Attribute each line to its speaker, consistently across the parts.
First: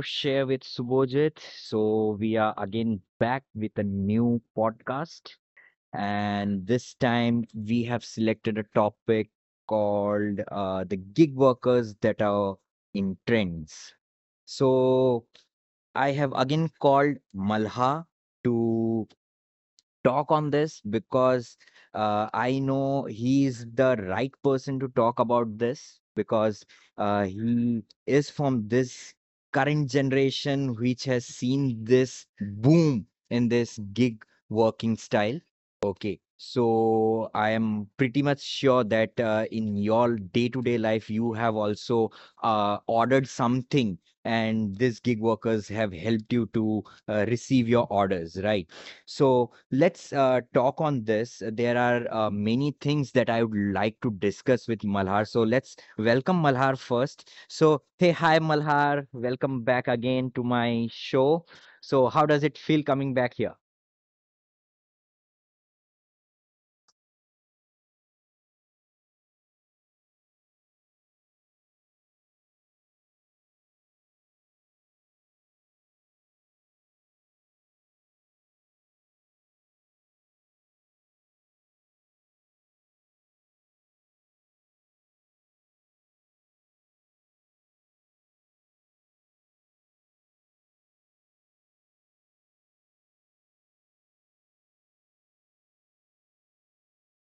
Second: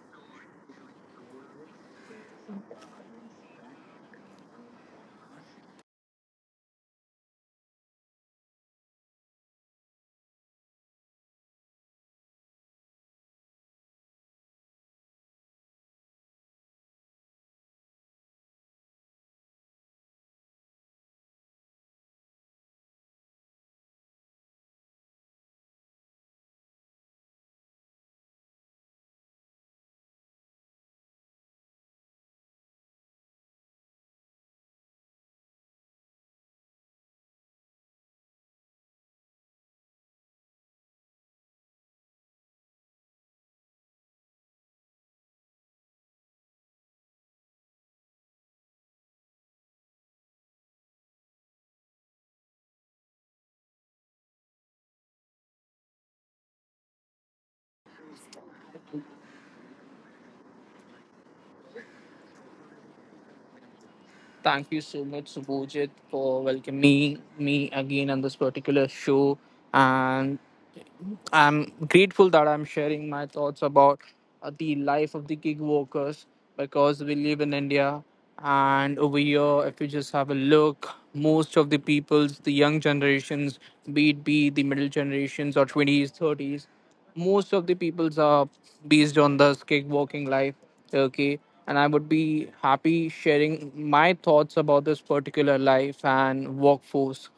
Speaker 1: Share with subojit. So we are again back with a new podcast and this time we have selected a topic called the gig workers that are in trends. So I have again called Malha to talk on this because I know he's the right person to talk about this because he is from this current generation which has seen this boom in this gig working style. Okay, so I am pretty much sure that in your day-to-day life you have also ordered something and these gig workers have helped you to receive your orders, right? So let's talk on this. There are many things that I would like to discuss with Malhar. So let's welcome Malhar first. So, hey, hi, Malhar. Welcome back again to my show. So, how does it feel coming back here?
Speaker 2: Thank you so much, Subojit, for welcoming me again on this particular show. And I'm grateful that I'm sharing my thoughts about the life of the gig workers because we live in India, and over here, if you just have a look, most of the peoples, the young generations, be it be the middle generations or 20s, 30s, most of the peoples are based on this gig working life. Okay. And I would be happy sharing my thoughts about this particular life and workforce.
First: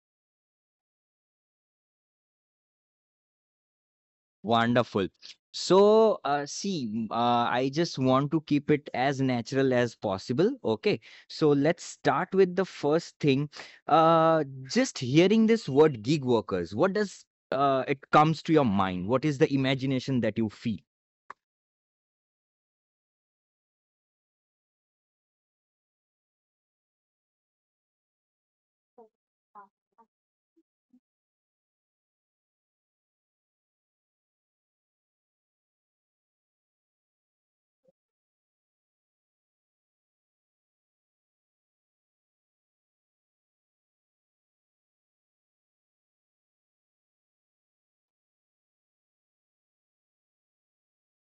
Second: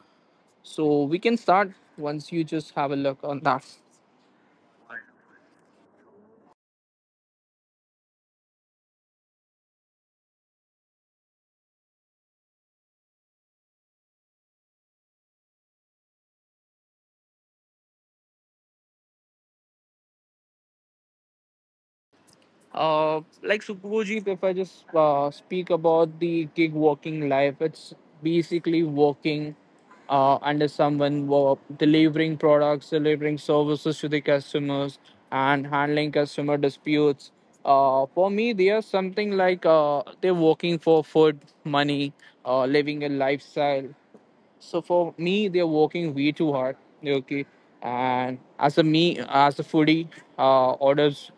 Speaker 2: So we can start once you just have a look on that.
Speaker 1: Wonderful. So, see, I just want to keep it as natural as possible. Okay. So, let's start with the first thing. Uh, just hearing this word gig workers, what does it comes to your mind? What is the imagination that you feel?
Speaker 2: Like Superbojit, if I just speak about the gig working life, it's basically working under someone, delivering products, delivering services to the customers, and handling customer disputes. For me, they are something like they're working for food, money, living a lifestyle. So for me, they're working way too hard. Okay, and as a me, as a foodie, orders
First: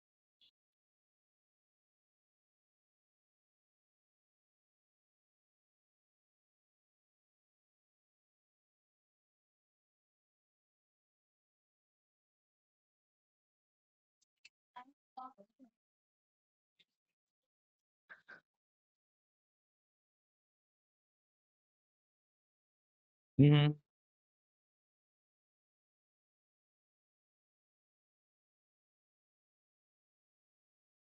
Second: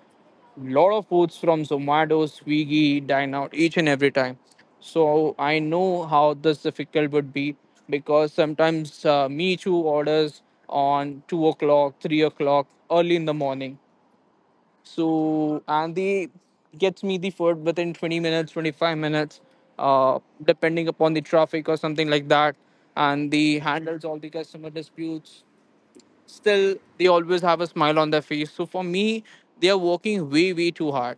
Speaker 2: lot of foods from Zomato, Swiggy, dine out each and every time. So I know how this difficult would be, because sometimes me too orders on 2 o'clock, 3 o'clock, early in the morning. So and they gets me the food within 20 minutes, 25 minutes, depending upon the traffic or something like that. And they handles all the customer disputes. Still, they always have a smile on their face. So for me, they are working way way too hard.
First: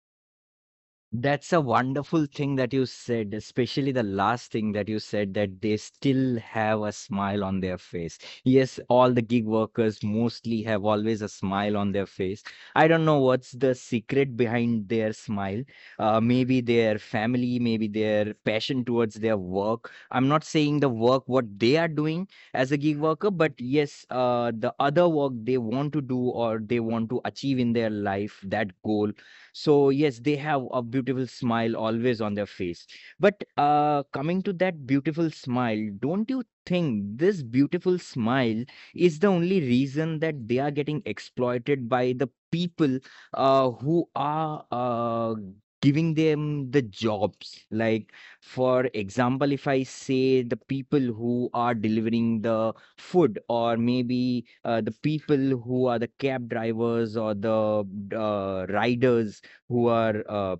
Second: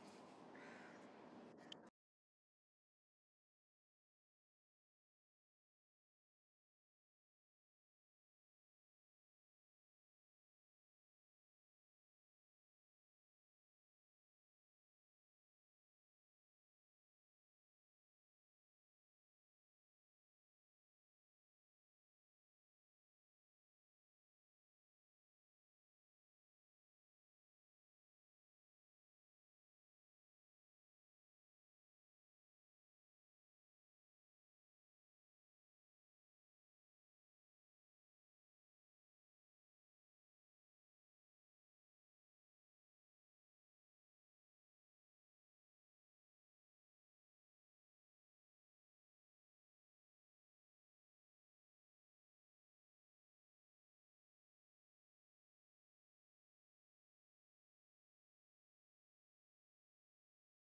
Speaker 1: That's a wonderful thing that you said, especially the last thing that you said that they still have a smile on their face. Yes, all the gig workers mostly have always a smile on their face. I don't know what's the secret behind their smile. Maybe their family, maybe their passion towards their work. I'm not saying the work what they are doing as a gig worker, but yes, the other work they want to do or they want to achieve in their life, that goal, so yes, they have a beautiful smile always on their face. But coming to that beautiful smile, don't you think this beautiful smile is the only reason that they are getting exploited by the people who are giving them the jobs? Like, for example, if I say the people who are delivering the food, or maybe the people who are the cab drivers or the riders who are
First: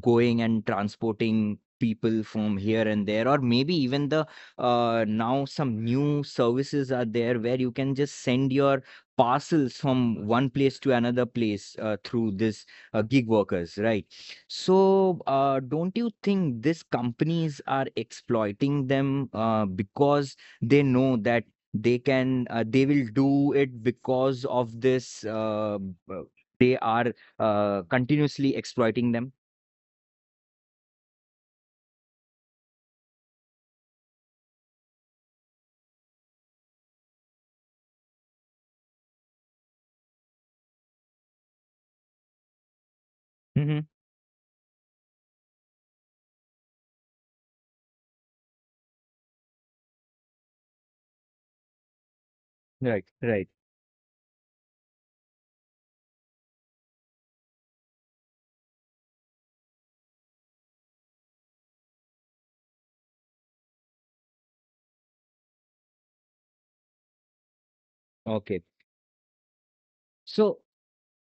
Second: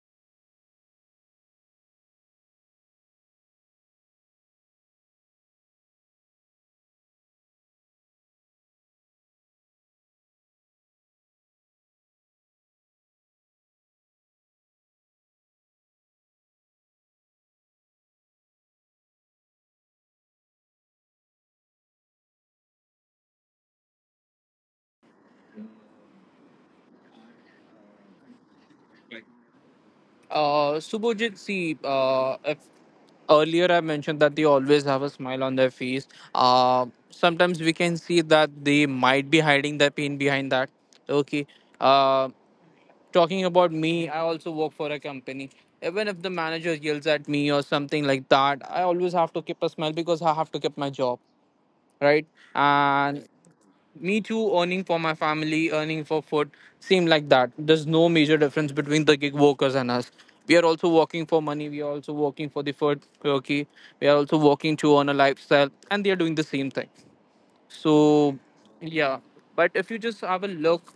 Speaker 1: going and transporting people from here and there, or maybe even the now some new services are there where you can just send your parcels from one place to another place through this gig workers, right? So don't you think these companies are exploiting them because they know that they can they will do it because of this b- they are continuously exploiting them.
Speaker 2: Subhojit, see, if earlier I mentioned that they always have a smile on their face, sometimes we can see that they might be hiding their pain behind that. Okay. Uh, Talking about me, I also work for a company. Even if the manager yells at me or something like that, I always have to keep a smile because I have to keep my job, right?
Speaker 1: Right, right.
Speaker 2: And me too earning for my family, earning for food. Seem like that there's no major difference between the gig workers and us. We are also working for money, we are also working for the food turkey, we are also working to earn a lifestyle, and they are doing the same thing.
Speaker 1: Okay.
Speaker 2: So, yeah. But if you just
Speaker 1: So,
Speaker 2: have a look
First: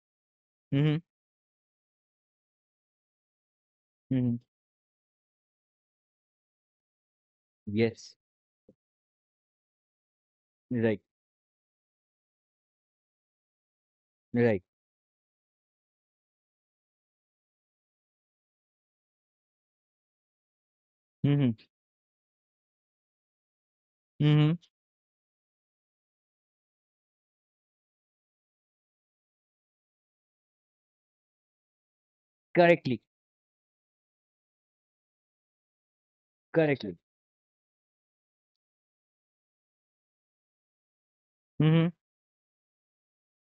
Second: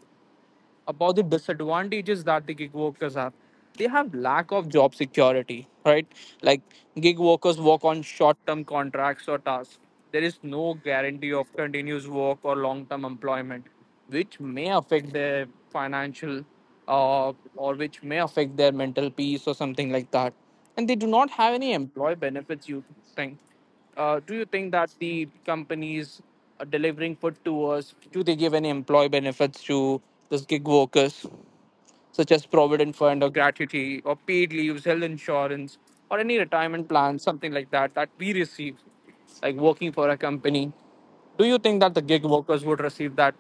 Speaker 1: mm-hmm,
Speaker 2: about the disadvantages that the gig workers have, they have
Speaker 1: mm-hmm,
Speaker 2: lack of job security, right? Like, gig workers work on
Speaker 1: yes,
Speaker 2: short term contracts or tasks. There is no
Speaker 1: right,
Speaker 2: guarantee of continuous work or long term employment, which
Speaker 1: right.
Speaker 2: may affect their financial or which may affect their mental peace or something like that. And they do not
Speaker 1: Mm-hmm,
Speaker 2: have any employee benefits. You think Do you
Speaker 1: mm-hmm.
Speaker 2: think that the companies are delivering food to us? Do they give any employee benefits to those gig workers, such as provident
Speaker 1: Correctly,
Speaker 2: fund or gratuity or paid leaves, health insurance, or any retirement
Speaker 1: correctly.
Speaker 2: plan, something like that that we receive, like working for a company? Do you think
Speaker 1: Mm-hmm.
Speaker 2: that the gig workers would receive that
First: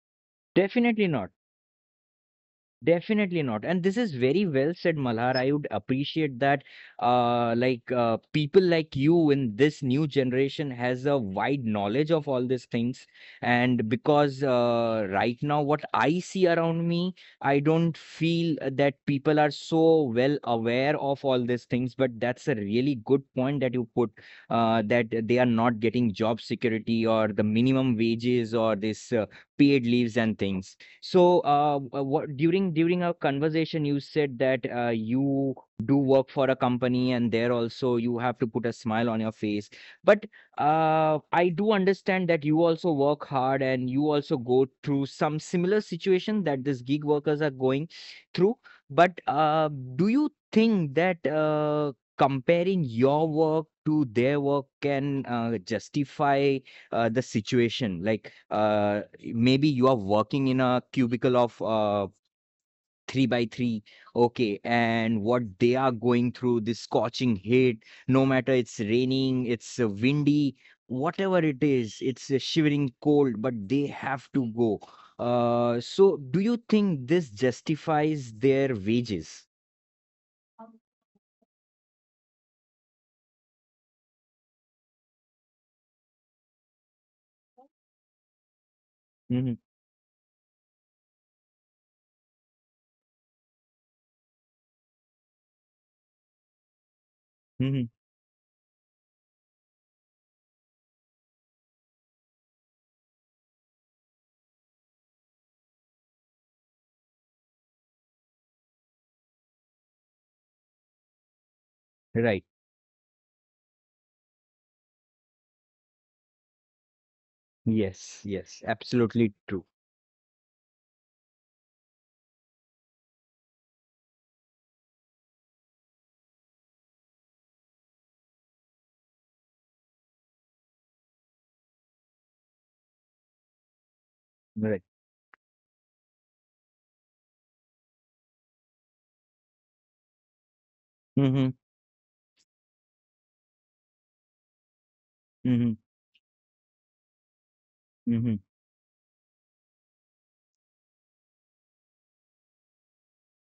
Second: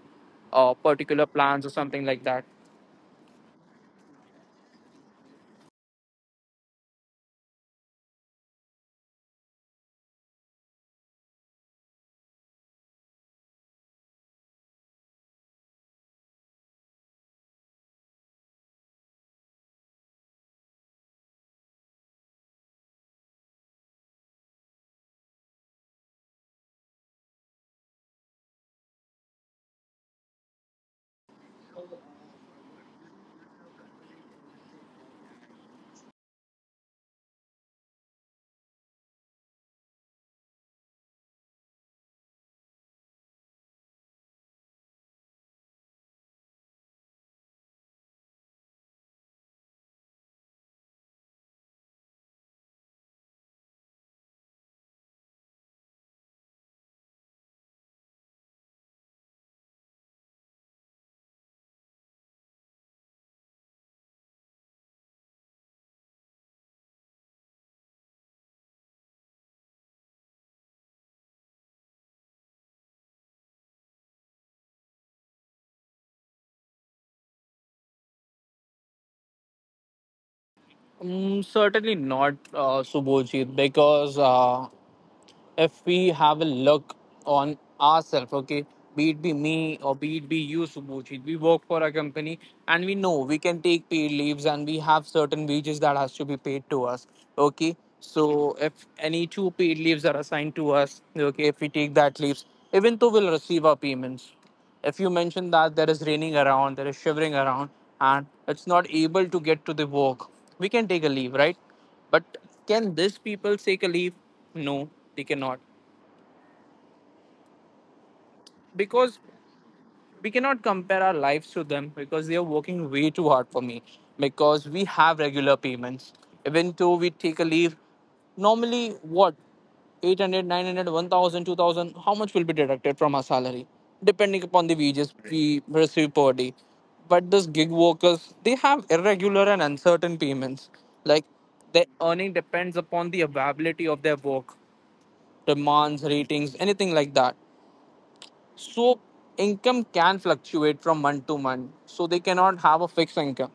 Speaker 1: Definitely
Speaker 2: particular
Speaker 1: not.
Speaker 2: plans or something like that?
Speaker 1: Definitely not. And this is very well said, Malhar. I would appreciate that people like you in this new generation has a wide knowledge of all these things. And because right now what I see around me, I don't feel that people are so well aware of all these things. But that's a really good point that you put, that they are not getting job security or the minimum wages or this paid leaves and things. So, what during our conversation, you said that you do work for a company, and there also you have to put a smile on your face. But I do understand that you also work hard, and you also go through some similar situation that these gig workers are going through. But do you think that comparing your work to their work can justify the situation? Like maybe you are working in a cubicle of 3 by 3, okay, and what they are going through, this scorching heat, no matter it's raining, it's windy, whatever it is, it's a shivering cold, but they have to go. So do you think this justifies their wages?
Speaker 2: Mm, certainly not, Subhojit, because if we have a look on ourselves, okay, be it be
Speaker 1: Hmm,
Speaker 2: me or be it be you, Subhujit, we work for a company, and we know we can take paid leaves and we have certain wages that has to be paid to us, okay.
Speaker 1: hmm,
Speaker 2: So if any two paid leaves are assigned to us, okay, if we take that leaves, even though we'll receive our payments. If you mention that there is raining around, there is shivering around, and it's not able to get to the work, we can take a leave, right? But
Speaker 1: right,
Speaker 2: can these people take a leave? No, they cannot.
Speaker 1: yes, yes,
Speaker 2: Because
Speaker 1: absolutely true,
Speaker 2: we cannot compare our lives to them, because they are working way too hard for me, because we have regular payments even though we take a leave. Normally what? 800, 900, 1,000, 2,000, how much will be deducted from our salary, depending upon the
Speaker 1: right,
Speaker 2: wages we receive per day. But these gig workers, they have irregular and uncertain payments. Like,
Speaker 1: hmm,
Speaker 2: their earning depends upon the availability of their work,
Speaker 1: hmm,
Speaker 2: demands, ratings, anything like that.
Speaker 1: hmm.
Speaker 2: So income can fluctuate from month to month. So they cannot have a fixed income.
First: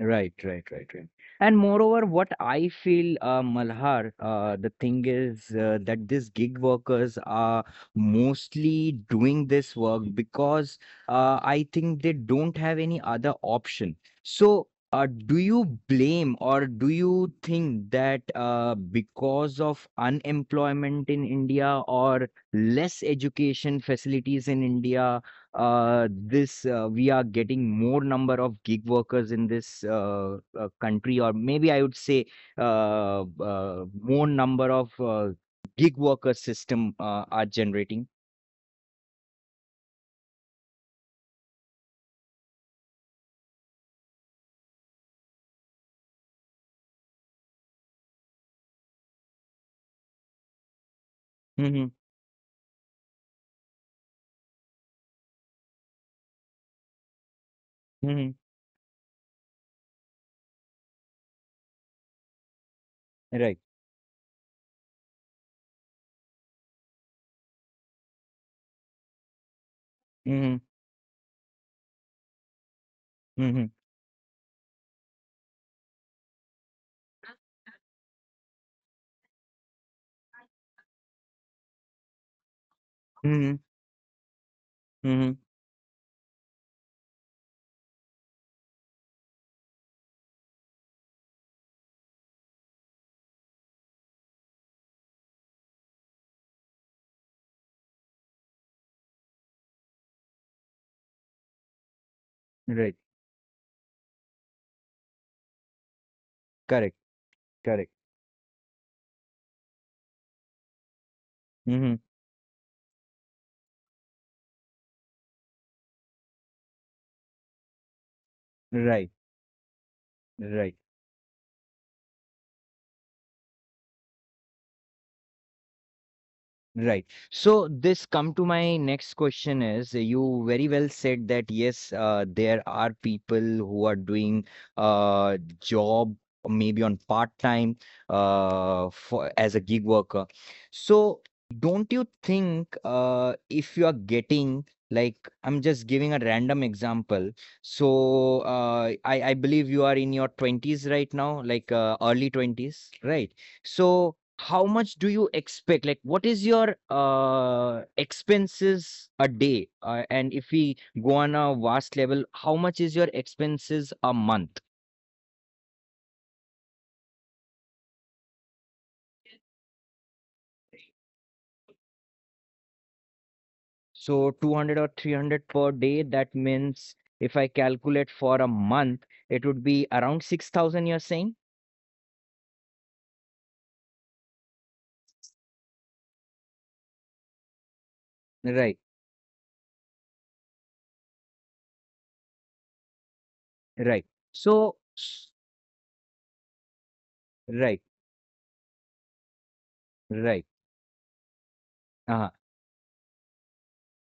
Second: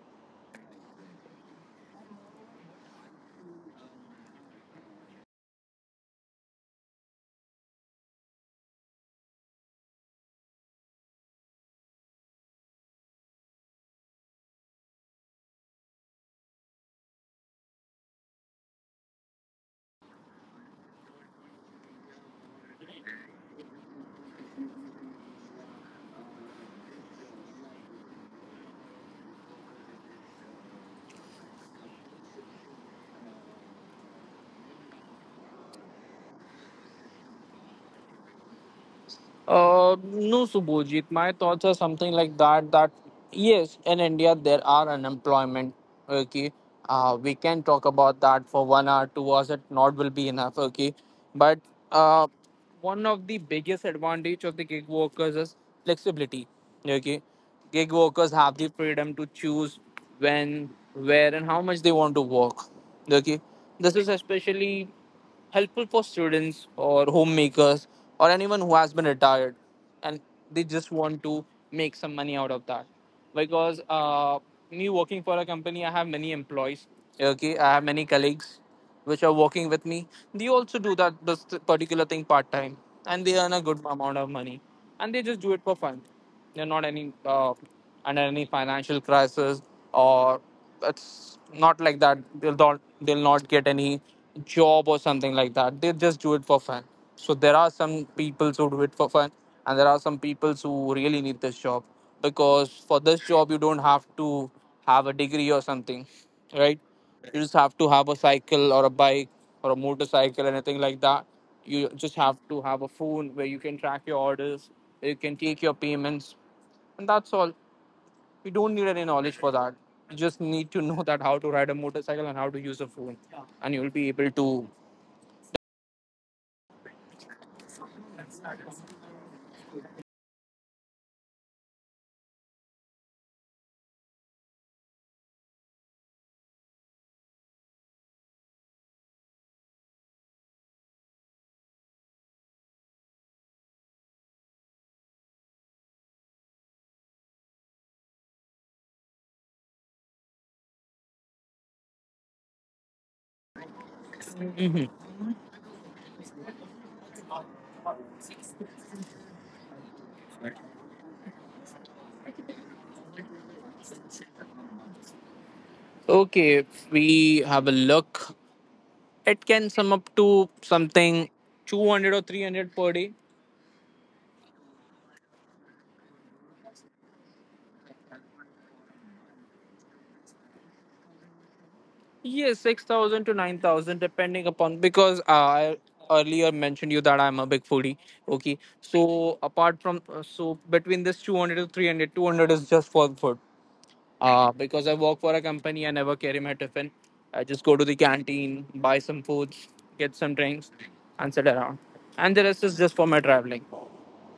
Speaker 1: Right, right, right, right. And moreover, what I feel, Malhar, the thing is that these gig workers are mostly doing this work because I think they don't have any other option. So, do you blame or do you think that because of unemployment in India or less education facilities in India, this we are getting more number of gig workers in this country, or maybe I would say more number of gig worker system are generating.
Speaker 2: No, Subhojit. My thoughts are something like that. That yes, in India there are unemployment. Okay, we can talk about that for 1 hour, 2 hours. It not will be enough. Okay, but
Speaker 1: Hmm,
Speaker 2: uh, one of the biggest advantage of the gig workers is flexibility. Okay, gig workers
Speaker 1: hmm,
Speaker 2: have the freedom to choose when, where, and how much they want to work. Okay,
Speaker 1: right,
Speaker 2: this is especially helpful for students or homemakers or anyone who has been retired and they
Speaker 1: hmm,
Speaker 2: just want to make some money out of that, because
Speaker 1: hmm,
Speaker 2: me working for a company, I have many employees, okay, I have many colleagues which are working with me. They also do that this particular thing part time, and they earn a
Speaker 1: hmm,
Speaker 2: good amount of money, and they just
Speaker 1: hmm,
Speaker 2: do it for fun. They're not any under any financial crisis, or it's not like that they'll not get any job or something like that. They just do it for fun. So there are some people who do it for fun, and there are some people who really need this job, because for
Speaker 1: right,
Speaker 2: this job you don't have to have a degree or something, right?
Speaker 1: correct,
Speaker 2: You just have to
Speaker 1: correct,
Speaker 2: have a cycle or a bike or a motorcycle, anything like that. You
Speaker 1: hmm,
Speaker 2: just have to have a phone where you can track your orders, where you can take your payments, and that's all. You don't need any
Speaker 1: right,
Speaker 2: knowledge for that. You just need to
Speaker 1: right.
Speaker 2: know that how to ride a motorcycle and how to use a phone, and you'll be able to.
Speaker 1: Right. So this come to my next question is, you very well said that yes, there are people who are doing job maybe on part time for as a gig worker. So don't you think, if you are getting like, I'm just giving a random example. So I believe you are in your 20s right now, like early 20s, right? So how much do you expect? Like, what is your expenses a day? And if we go on a vast level, how much is your expenses a month?
Speaker 2: Okay, if we have a look, it can sum up to something 200 or 300 per day.
Speaker 1: So 200 or 300 per day, that means if I calculate for a month, it would be around 6,000, you're saying?
Speaker 2: Yes, 6,000 to 9,000, depending upon, because I earlier mentioned you that I'm a big foodie. Okay,
Speaker 1: Right,
Speaker 2: so apart from so between this 200 to 300, 200 is just for food.
Speaker 1: right.
Speaker 2: Because I
Speaker 1: So,
Speaker 2: work for a company, I never carry my tiffin. I just go to the
Speaker 1: right,
Speaker 2: canteen, buy some foods, get some
Speaker 1: right.
Speaker 2: drinks, and sit around. And the
Speaker 1: Uh-huh.
Speaker 2: rest is just for my traveling.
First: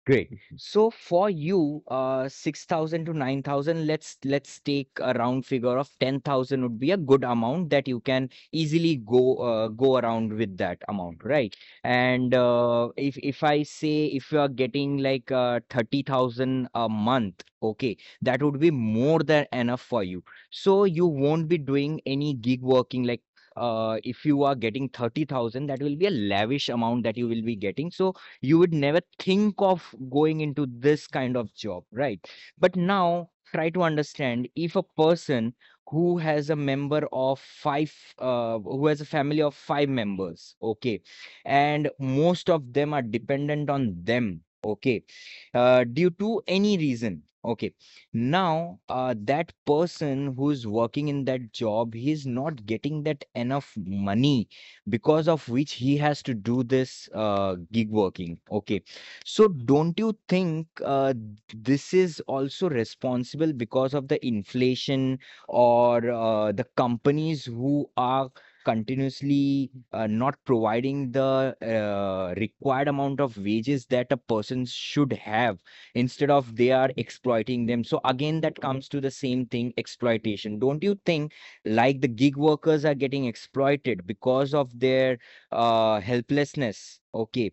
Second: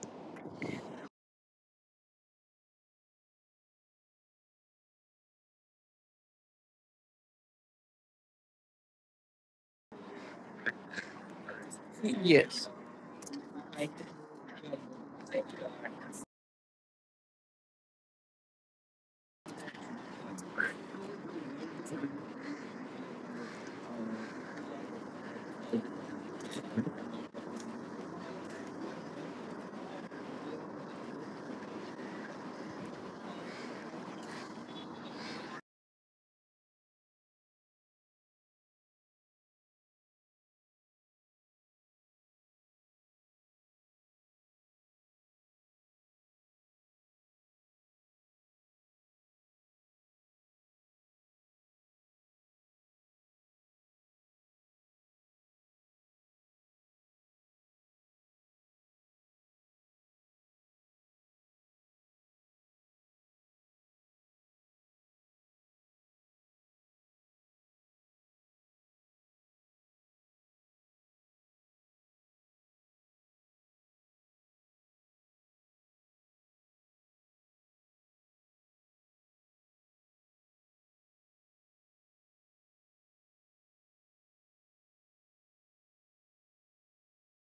Speaker 1: Great. So for you, 6,000 to 9,000, let's take a round figure of 10,000 would be a good amount that you can easily go go around with that amount, right? And
Speaker 2: Yes.
Speaker 1: if I say if you are getting like 30,000 a month, okay, that would be more than enough for you. So you won't be doing any gig working. Like if you are getting 30,000, that will be a lavish amount that you will be getting. So you would never think of going into this kind of job, right? But now try to understand if a person who has a member of 5, who has a family of 5 members, okay, and most of them are dependent on them, okay, due to any reason, okay, now that person who's working in that job, he is not getting that enough money, because of which he has to do this gig working. Okay. So don't you think this is also responsible because of the inflation, or the companies who are continuously not providing the required amount of wages that a person should have, instead of they are exploiting them? So again that comes to the same thing, exploitation. Don't you think like the gig workers are getting exploited because of their helplessness. Okay.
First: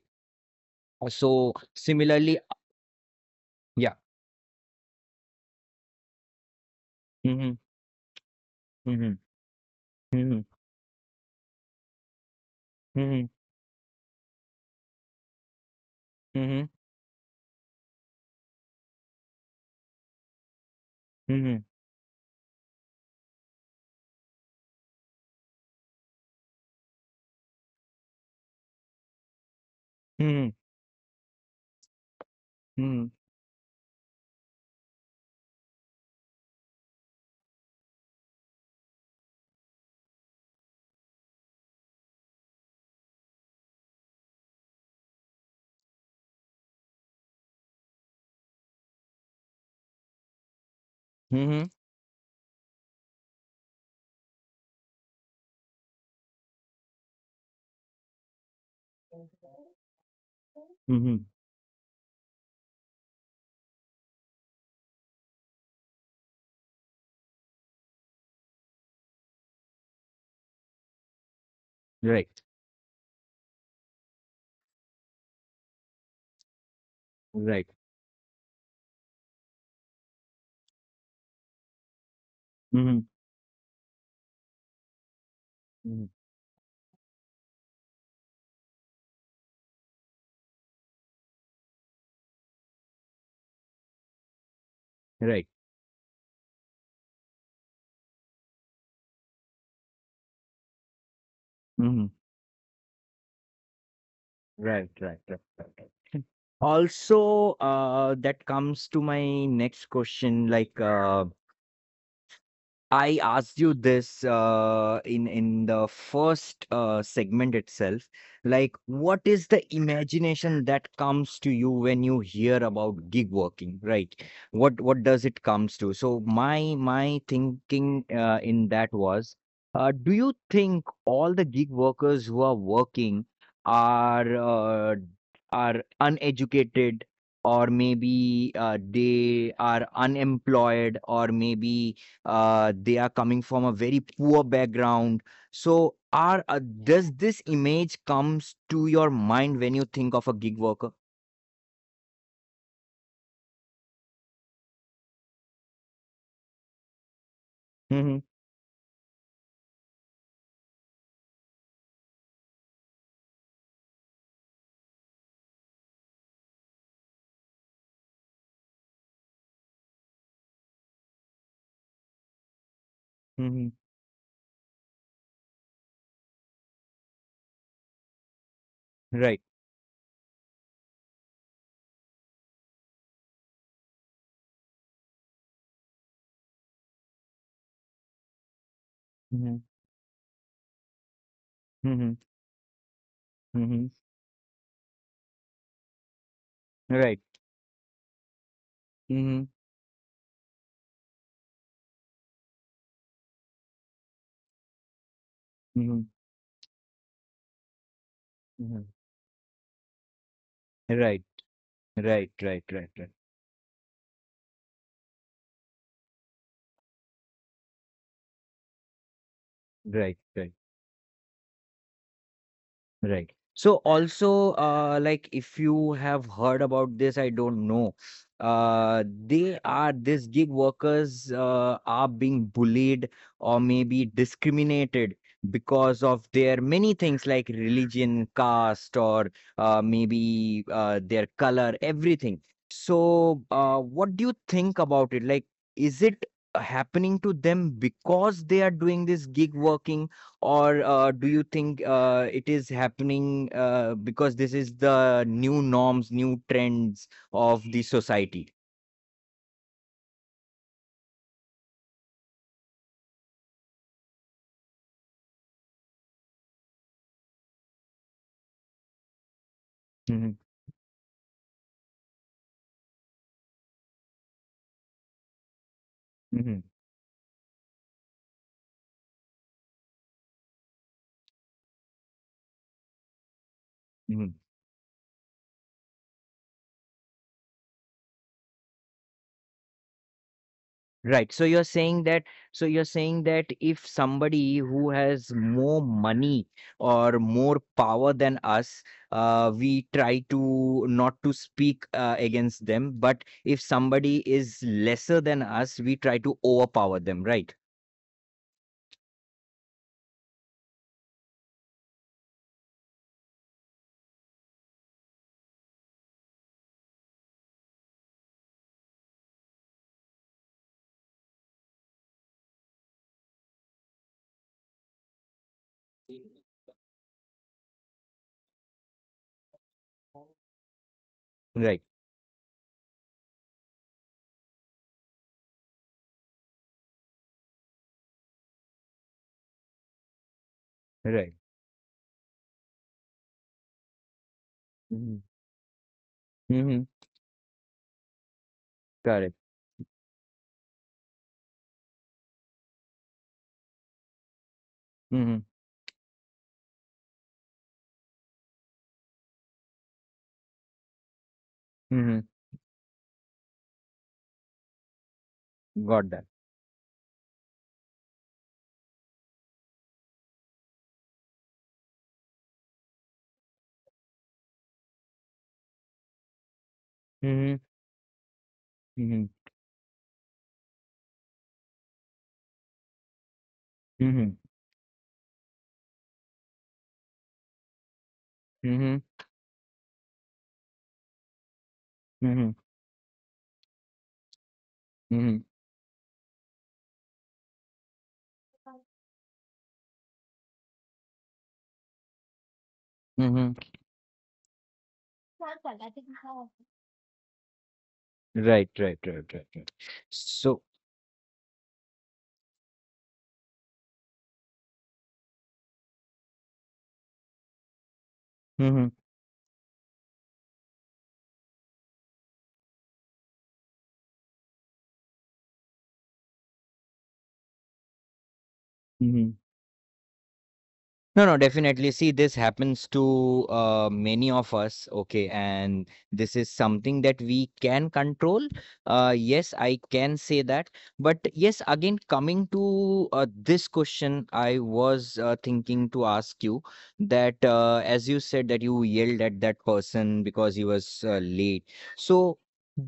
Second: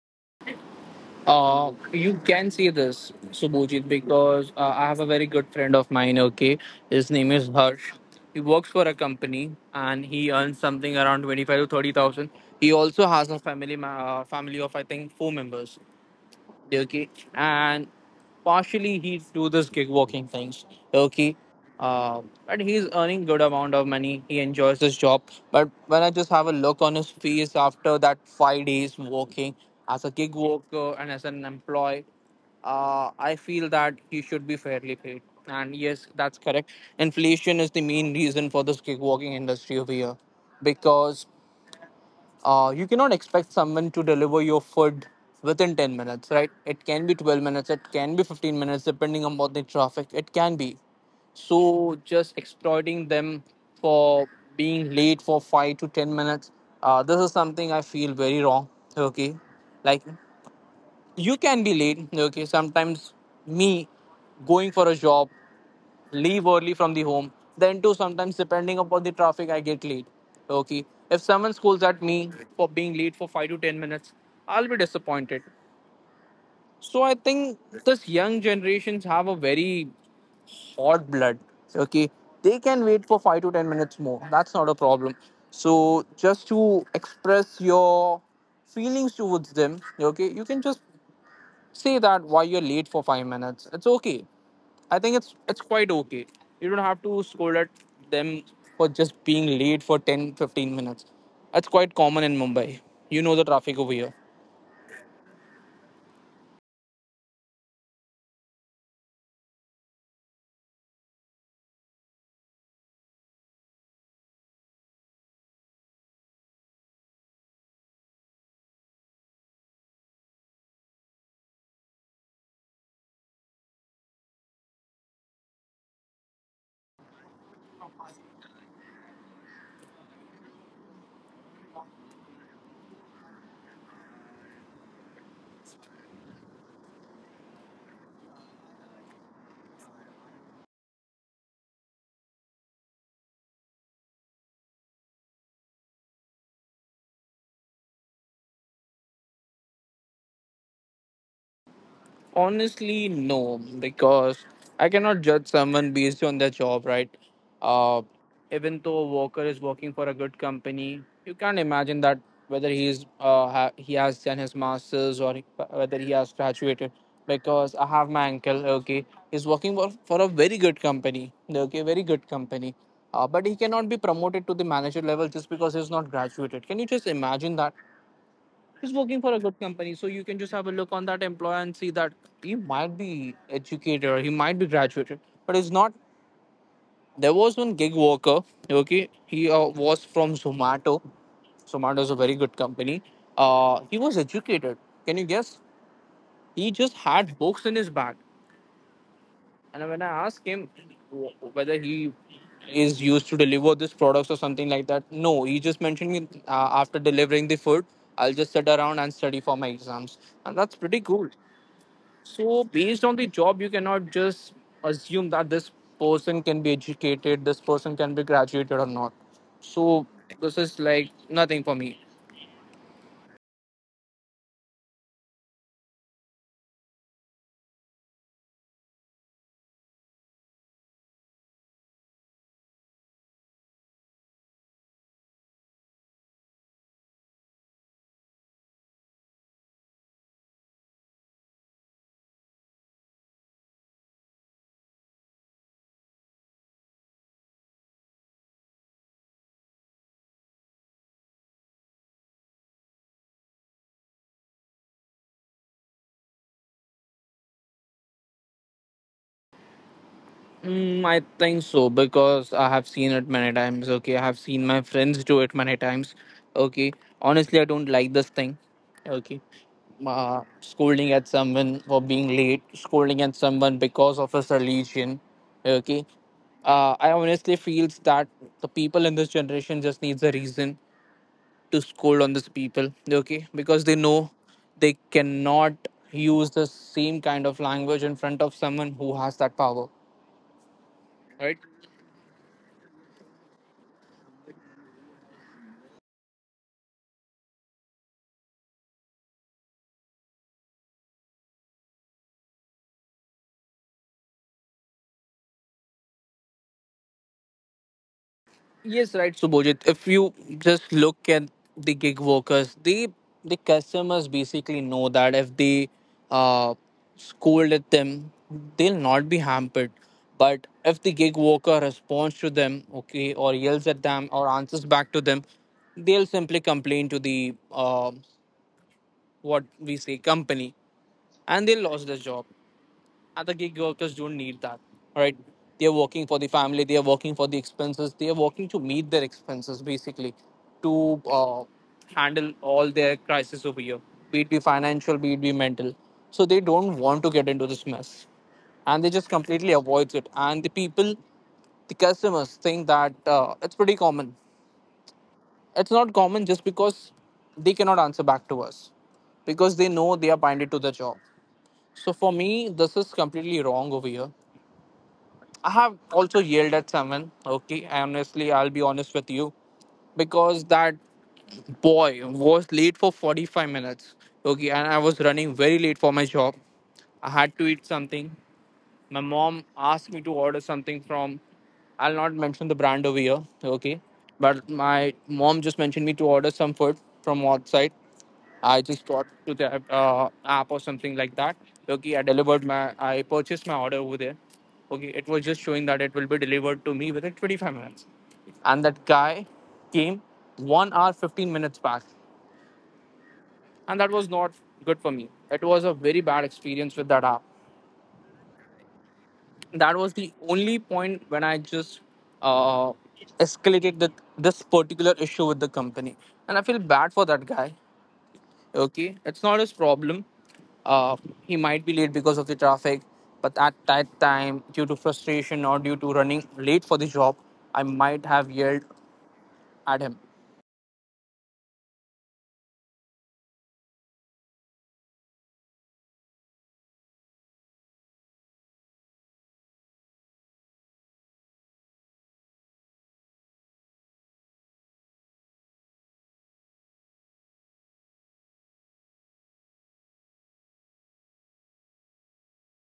Speaker 1: So
Speaker 2: You
Speaker 1: similarly,
Speaker 2: can see this, Subhojit,
Speaker 1: yeah.
Speaker 2: because I have a very good friend of mine. Okay, his name is
Speaker 1: Mhm,
Speaker 2: Harsh. He works for a
Speaker 1: mhm,
Speaker 2: company and he
Speaker 1: mhm,
Speaker 2: earns something around 25 to 30,000. He also
Speaker 1: mhm,
Speaker 2: has a family, family of I think four members.
Speaker 1: mhm,
Speaker 2: Okay, and partially he do this gig working things. Okay,
Speaker 1: mhm,
Speaker 2: uh, but he's earning good amount of money. He enjoys his job. But when I just have a look on his face after that 5 days working as a gig
Speaker 1: mhm,
Speaker 2: worker and as an employee,
Speaker 1: mhm,
Speaker 2: I feel that he should be fairly paid. And yes, that's correct. Inflation is the main reason for this kickboxing industry over here, because you cannot expect someone to deliver your food within 10 minutes, right? It can be 12 minutes, it can be 15 minutes, depending upon the traffic. It can be.
Speaker 1: mhm,
Speaker 2: So just exploiting them for being late for 5 to 10 minutes, this is something I feel very wrong. Okay, like,
Speaker 1: mhm.
Speaker 2: you can be late, okay, sometimes me going for a job leave early from the home, then too sometimes depending upon the traffic I get late. Okay, if someone scolds at me
Speaker 1: Right.
Speaker 2: for being late for 5 to 10 minutes, I'll be disappointed. So I think
Speaker 1: Right.
Speaker 2: this young generations have a very hot blood, okay. They can wait
Speaker 1: Mhm,
Speaker 2: for 5 to 10 minutes more, that's not a problem. So
Speaker 1: mhm,
Speaker 2: just to express your feelings towards them, okay, you can just say that why you're late for 5 minutes. It's okay. I think it's
Speaker 1: right,
Speaker 2: it's quite okay. You don't have to scold at them for just being late for 10 15 minutes. That's quite
Speaker 1: mhm,
Speaker 2: common in Mumbai. You know the traffic over here.
Speaker 1: right. Right. Right. Right. Right. Also, that comes to my next question. Like, I asked you this in the first segment itself. Like, what is the imagination that comes to you when you hear about gig working, right? What does it comes to? So my thinking in that was, do you think all the gig workers who are working are uh, are uneducated, or maybe they are unemployed, or maybe they are coming from a very poor background? So are does this image comes to your mind when you think of a gig worker?
Speaker 2: Honestly, no, because I cannot judge someone based on their job, right? Uh,
Speaker 1: Mm-hmm.
Speaker 2: Even though a worker is working for a good company, you can't imagine that whether he has done his masters or whether he has graduated. Because I have my uncle, okay, he's working for a very good company, okay, very good company. But he
Speaker 1: Mm-hmm.
Speaker 2: cannot be promoted to the manager level just because he's not graduated. Can you just imagine that? He's working for a
Speaker 1: Right.
Speaker 2: good company, so you can just have a look on that employer and see that he might be educated or he might be graduated, but he's not. There was one gig worker. Okay, he
Speaker 1: Mm-hmm.
Speaker 2: was from Zomato. Zomato is
Speaker 1: Mm-hmm.
Speaker 2: a very good company.
Speaker 1: Mm-hmm.
Speaker 2: He was educated. Can you guess? He just
Speaker 1: Right.
Speaker 2: had books in his bag,
Speaker 1: Mm-hmm.
Speaker 2: and when I asked him whether he is used to deliver this products or something like that. No, he just
Speaker 1: Mm-hmm.
Speaker 2: mentioned me after delivering the food, I'll just sit around and study for my exams, and that's pretty
Speaker 1: Right.
Speaker 2: cool.
Speaker 1: Right.
Speaker 2: So,
Speaker 1: Right. Right.
Speaker 2: based
Speaker 1: Right.
Speaker 2: on the job, you cannot just assume that this person can be educated, this person can be graduated or not. So,
Speaker 1: Right. Right.
Speaker 2: this is like nothing for me.
Speaker 1: Right. So also, like if you have heard about this, I don't know. They are these gig workers are being bullied or maybe discriminated because of their many things like religion, caste, or maybe their color, everything. So, what do you think about it? Like, is it happening to them because they are doing this gig working? Or do you think it is happening because this is the new norms, new trends of the society?
Speaker 2: Mm, I think so because I have seen it many times. Okay, I have seen my friends do it many times. Okay, honestly, I don't like this thing. Okay,
Speaker 1: Mhm,
Speaker 2: scolding at someone for being late, scolding at someone because of his religion. Okay,
Speaker 1: mhm,
Speaker 2: I honestly feels that the people in this generation just needs a reason to scold on these people. Okay, because they know
Speaker 1: mhm.
Speaker 2: they cannot use the same kind of language in front of someone who has that power.
Speaker 1: Right. So
Speaker 2: Right.
Speaker 1: you're saying that. So you're saying that if somebody who has more money or more power than us, we try to not to speak against them. But if somebody is lesser than us, we try to overpower them. Right.
Speaker 2: Yes, right, Subhojit. If you just look at the gig workers, the customers basically know that if they uh, scold at them, they'll not be hampered. But if the gig worker responds to them, okay, or yells at them, or answers back to them, they'll simply complain to the what we say company, and they'll
Speaker 1: Right.
Speaker 2: lose their job. Other gig workers don't need that. All right, they're working for the family, they're working for the expenses, they're working to meet their expenses basically to
Speaker 1: Right.
Speaker 2: handle all their crisis over here, be it be financial, be it be mental. So they
Speaker 1: Mm-hmm.
Speaker 2: don't want to get into this mess and they just
Speaker 1: Correct.
Speaker 2: completely avoid it. And the people, the customers, think that it's pretty common. It's not common, just because they cannot answer back to us, because they know they are binded to the job. So
Speaker 1: Mhm.
Speaker 2: for me, this is completely wrong over here. I have
Speaker 1: Got that.
Speaker 2: also yelled at someone. Okay, honestly, I'll be honest with you, because that boy was late for 45 minutes. Okay, and I was running very late for my job. I had
Speaker 1: Mhm.
Speaker 2: to eat something. My
Speaker 1: Mhm.
Speaker 2: mom asked me to order something from, I'll not mention the brand over here, okay?
Speaker 1: Mhm.
Speaker 2: But my mom just mentioned me to order some food from outside. I just
Speaker 1: Mhm.
Speaker 2: got to the app or something like that. Okay,
Speaker 1: Mhm.
Speaker 2: I purchased my order over there. Okay, it was
Speaker 1: Mhm.
Speaker 2: just showing that it will be delivered to me within 25 minutes. And that guy came 1 hour 15 minutes back,
Speaker 1: Mhm.
Speaker 2: and that was not good for me. It was a very bad experience with that app.
Speaker 1: Right, right, right, right, right.
Speaker 2: That was the
Speaker 1: So,
Speaker 2: only point when I just uh, escalated that this particular issue with the company, and I feel bad for that guy.
Speaker 1: mhm.
Speaker 2: Okay, it's not his problem. Uh, he might be late because of the traffic, but at that time, due to frustration or due to running late for the job, I might have yelled
Speaker 1: Mhm.
Speaker 2: at him.
Speaker 1: No, no, definitely. See, this happens to many of us, okay, and this is something that we can control. Yes, I can say that. But yes, again, coming to this question, I was thinking to ask you that as you said that you yelled at that person because he was late. So,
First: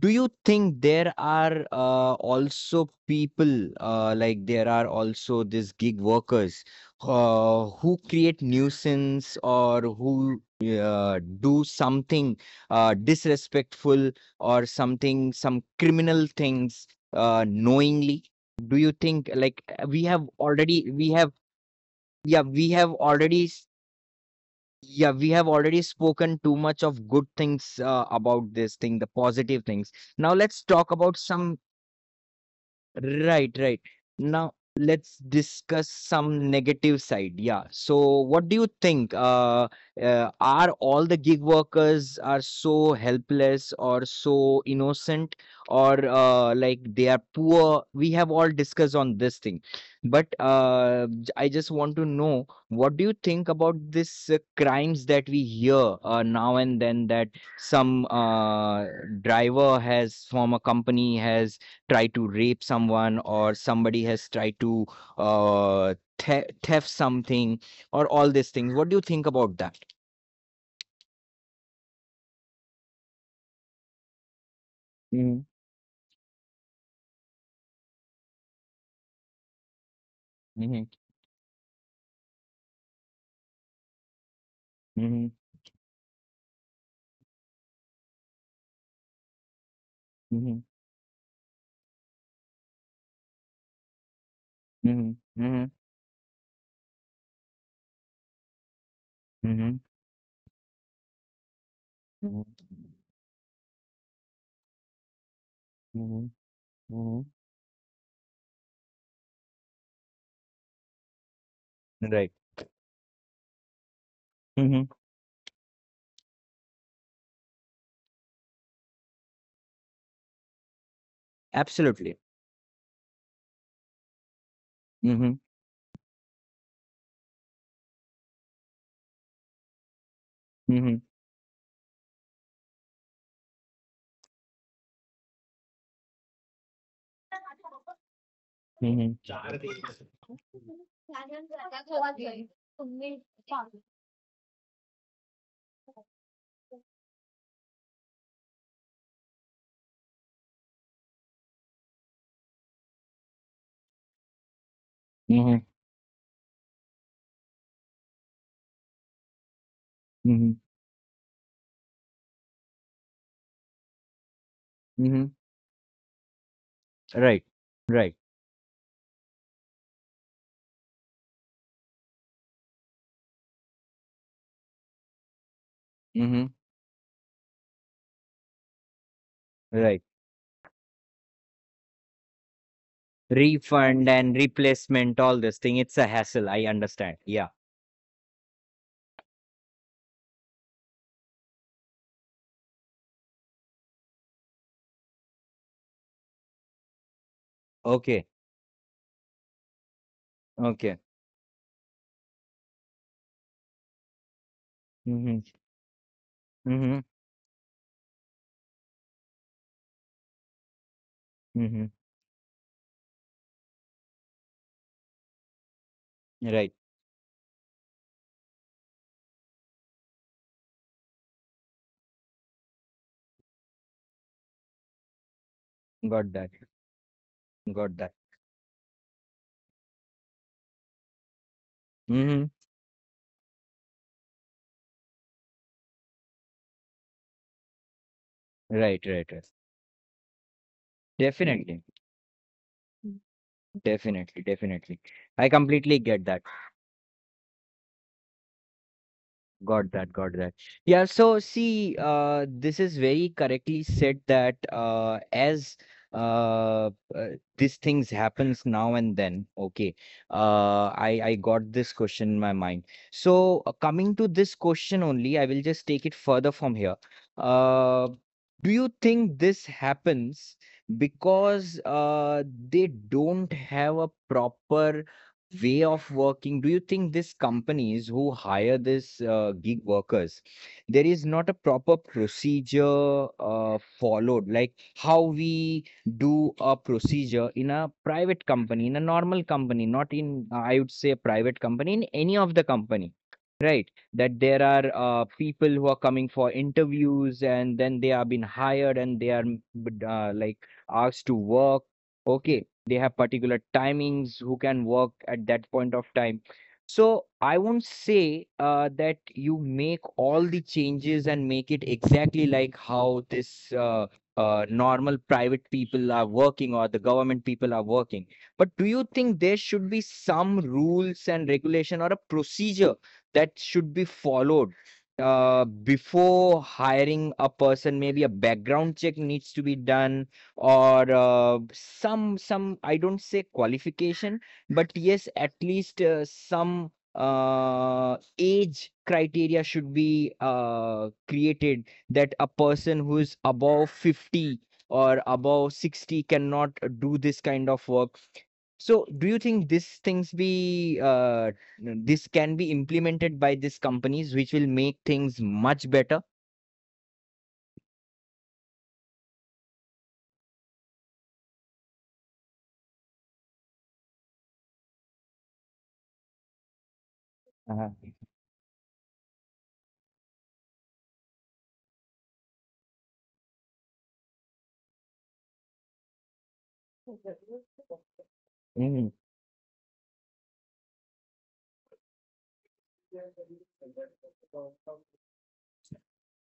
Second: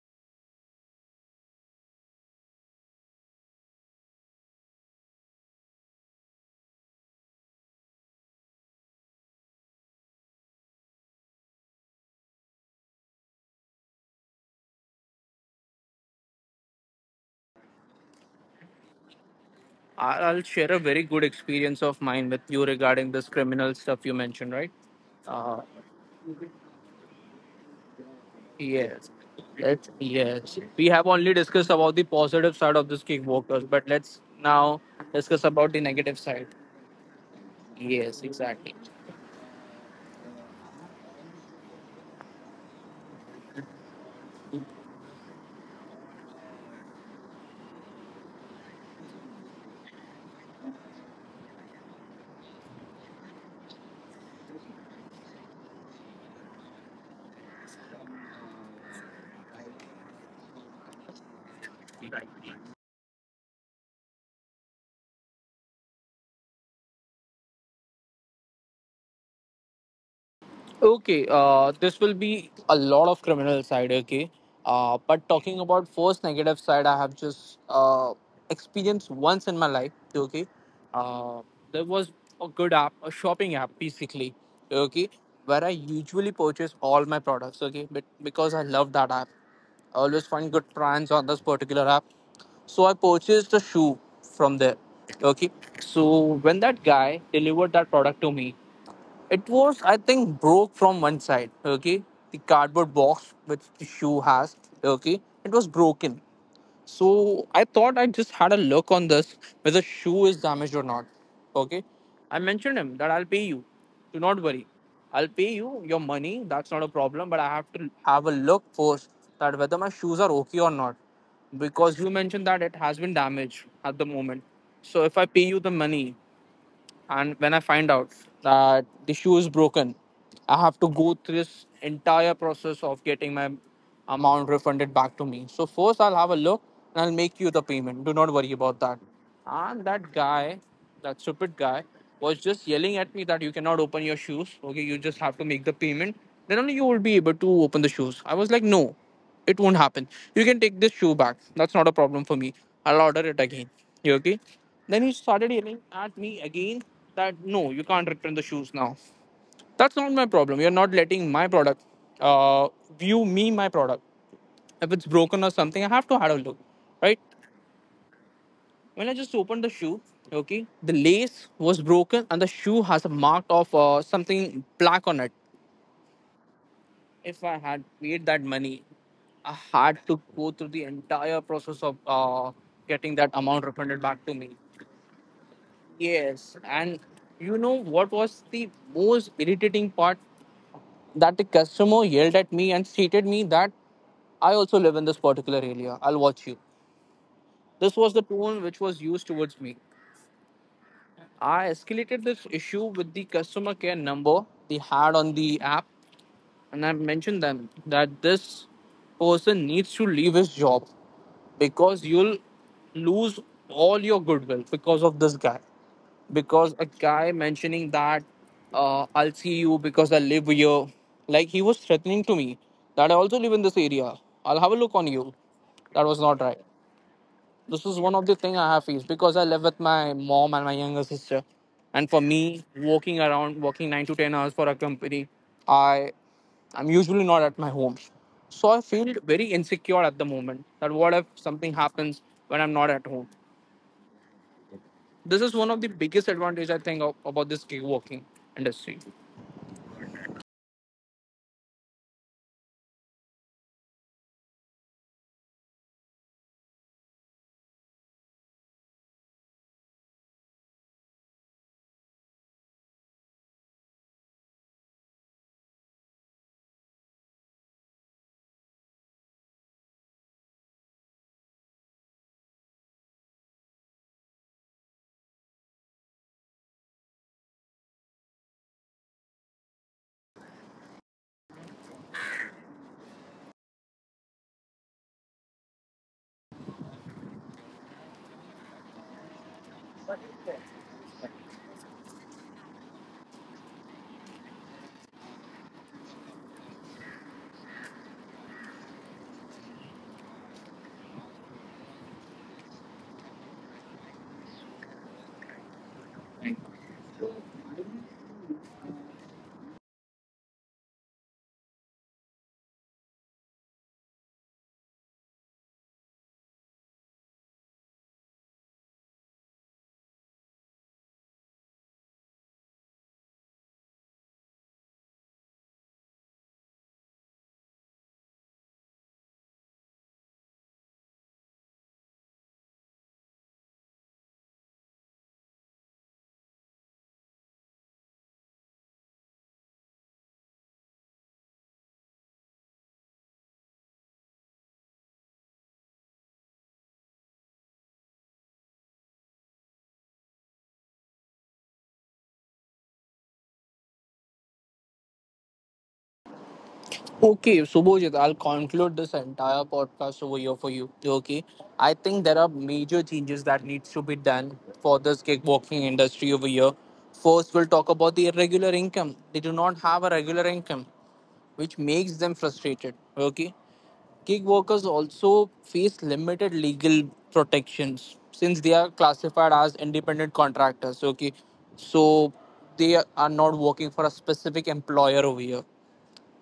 Speaker 1: do you think there are also people like there are also these gig workers? Who create nuisance or who do something disrespectful or something, some criminal things, knowingly. Do you think like we have
Speaker 2: I'll share a
Speaker 1: already
Speaker 2: very
Speaker 1: we
Speaker 2: good
Speaker 1: have
Speaker 2: experience of mine with
Speaker 1: yeah,
Speaker 2: you
Speaker 1: we have
Speaker 2: regarding this
Speaker 1: already s-
Speaker 2: criminal stuff you mentioned, right?
Speaker 1: yeah, we have
Speaker 2: Uh,
Speaker 1: already spoken too much of good things about this thing, the
Speaker 2: Yes.
Speaker 1: positive
Speaker 2: Let's
Speaker 1: things. Now
Speaker 2: yes.
Speaker 1: let's
Speaker 2: We
Speaker 1: talk
Speaker 2: have
Speaker 1: about
Speaker 2: only
Speaker 1: some.
Speaker 2: discussed about the positive side of this
Speaker 1: Right,
Speaker 2: kickboxers,
Speaker 1: right.
Speaker 2: but let's
Speaker 1: Now
Speaker 2: now
Speaker 1: let's
Speaker 2: discuss about the
Speaker 1: discuss
Speaker 2: negative side.
Speaker 1: some negative side. Yeah. So
Speaker 2: Yes,
Speaker 1: what do you
Speaker 2: exactly.
Speaker 1: think? Are all the gig workers are so helpless or so innocent or like they are poor? We have all discussed on this thing, but I just want to know what do you think about this crimes that we hear now and then, that some driver has, from a company, has tried to rape someone, or somebody has tried to theft something or all these things. What do you think about that?
Speaker 2: Okay, this will be a lot of criminal side, okay. But
Speaker 1: Mhm,
Speaker 2: talking about first negative side, I have just experienced once in my life, okay.
Speaker 1: mhm,
Speaker 2: Uh there was a good app, a shopping app basically, okay,
Speaker 1: mhm,
Speaker 2: where I usually purchase all my products, okay, but because I love that app, always find
Speaker 1: mhm,
Speaker 2: good brands on this particular app. So I purchased a shoe from there.
Speaker 1: mhm,
Speaker 2: Okay.
Speaker 1: mhm,
Speaker 2: So when that guy delivered that product to me, it
Speaker 1: mhm,
Speaker 2: was I think broke from one side. Okay. The
Speaker 1: mhm,
Speaker 2: cardboard box which the shoe has. Okay. It was broken.
Speaker 1: mhm, mhm.
Speaker 2: So I thought I just had a look on this whether shoe is damaged or not. Okay.
Speaker 1: Right.
Speaker 2: I mentioned him that I'll pay you. Do not worry.
Speaker 1: Hmm.
Speaker 2: I'll pay you your money. That's not a problem. But I have to have a look first that whether my shoes are okay or not. Because you
Speaker 1: Absolutely.
Speaker 2: mentioned that it has been damaged at the moment. So if I
Speaker 1: Hmm.
Speaker 2: pay you the money, and when I find out that the shoe is broken, I have to
Speaker 1: Hmm.
Speaker 2: go through this entire process of getting my amount refunded back to me. So first I'll have a look and I'll make you the payment. Do not worry about that.
Speaker 1: Hmm.
Speaker 2: And that guy, that stupid guy, was just yelling at me that you cannot open your shoes. Okay, you just have to make the payment. Then only you will be able to open the shoes. I was like, no, it won't happen. You can take this shoe back. That's not a problem for me. I'll order it again. You okay? Then he started
Speaker 1: Hmm.
Speaker 2: yelling at me again that no, you can't return the shoes now. That's not my
Speaker 1: Hmm.
Speaker 2: problem. You're not letting my product uh, view me my product. If it's
Speaker 1: Hmm.
Speaker 2: broken or something, I have to have a look, right?
Speaker 1: Right. Right.
Speaker 2: When I just opened the shoe, okay, the lace was broken and the shoe has a mark of something black on it.
Speaker 1: Hmm.
Speaker 2: If I had paid that money, I had
Speaker 1: Right.
Speaker 2: to go through the entire process of getting that amount refunded
Speaker 1: Refund
Speaker 2: back to
Speaker 1: and
Speaker 2: me.
Speaker 1: replacement, all this thing. It's a hassle.
Speaker 2: Yes,
Speaker 1: I
Speaker 2: and
Speaker 1: understand. Yeah.
Speaker 2: you know what was the most irritating part? That the customer yelled at me and stated me that I also live in this particular area. I'll watch you. This was the
Speaker 1: Okay.
Speaker 2: tone which was used towards me.
Speaker 1: Okay.
Speaker 2: I escalated this issue with the customer care number they had on
Speaker 1: Hmm.
Speaker 2: the app, and I've
Speaker 1: Hmm.
Speaker 2: mentioned them that this person needs to leave his job,
Speaker 1: Hmm.
Speaker 2: because you'll lose all your goodwill because of this guy.
Speaker 1: Right.
Speaker 2: Because a guy mentioning that I'll see you because I live here, like he was threatening to me that I also live in this area. I'll have a look on you. That was
Speaker 1: Got
Speaker 2: not
Speaker 1: that.
Speaker 2: right. This
Speaker 1: Got
Speaker 2: is
Speaker 1: that.
Speaker 2: one of the thing I have faced because I live with my mom and my younger sister, and for
Speaker 1: Mm-hmm.
Speaker 2: me, working 9 to 10 hours for a company, I I'm usually not at my home. So I
Speaker 1: Right,
Speaker 2: feel
Speaker 1: right,
Speaker 2: very
Speaker 1: right.
Speaker 2: insecure at the moment that what if something
Speaker 1: Definitely.
Speaker 2: happens when I'm not at home.
Speaker 1: Definitely. Definitely.
Speaker 2: This
Speaker 1: I
Speaker 2: is one of the
Speaker 1: completely get
Speaker 2: biggest
Speaker 1: that.
Speaker 2: advantage I think of, about this gig working industry.
Speaker 1: Got that, got that. Yeah, so see, this is very correctly said that, as uh, uh, these things happens now and then, okay, I got this question in my mind. So coming to this question only, I will just take it further from here. Uh, do you think this happens because they don't have a proper way of working? Do you think these companies who hire this gig workers, there is not a proper procedure followed, like how we do a procedure in a private company, in a normal company, not in I would say a private company, in any of the company, right? That there are people who are coming for interviews and then they are being hired, and they are like asked to work, okay? They have particular timings who can work at that point of time. So I won't say that you make all the changes and make it exactly like how this normal private people are working or the government people are working. But do you think there should be some rules and regulation or a procedure that should be followed, uh, before hiring a person, maybe a background check needs to be done, or some I don't say qualification, but yes, at least some age criteria should be created, that a person who is above 50 or above 60 cannot do this kind of work. So, do you think these things be this can be implemented by these companies, which will make things much better?
Speaker 2: Okay, Subhojit, I'll conclude this entire podcast over here for you. Okay, I think there are major changes that needs to be done for this kickboxing industry over here. First, we'll talk
Speaker 1: Uh-huh.
Speaker 2: about the irregular income. They do not have a regular income, which makes them frustrated. Okay, gig workers also face limited legal protections since they are
Speaker 1: Mhm.
Speaker 2: classified as independent contractors. Okay, so they are not working for a specific employer over here.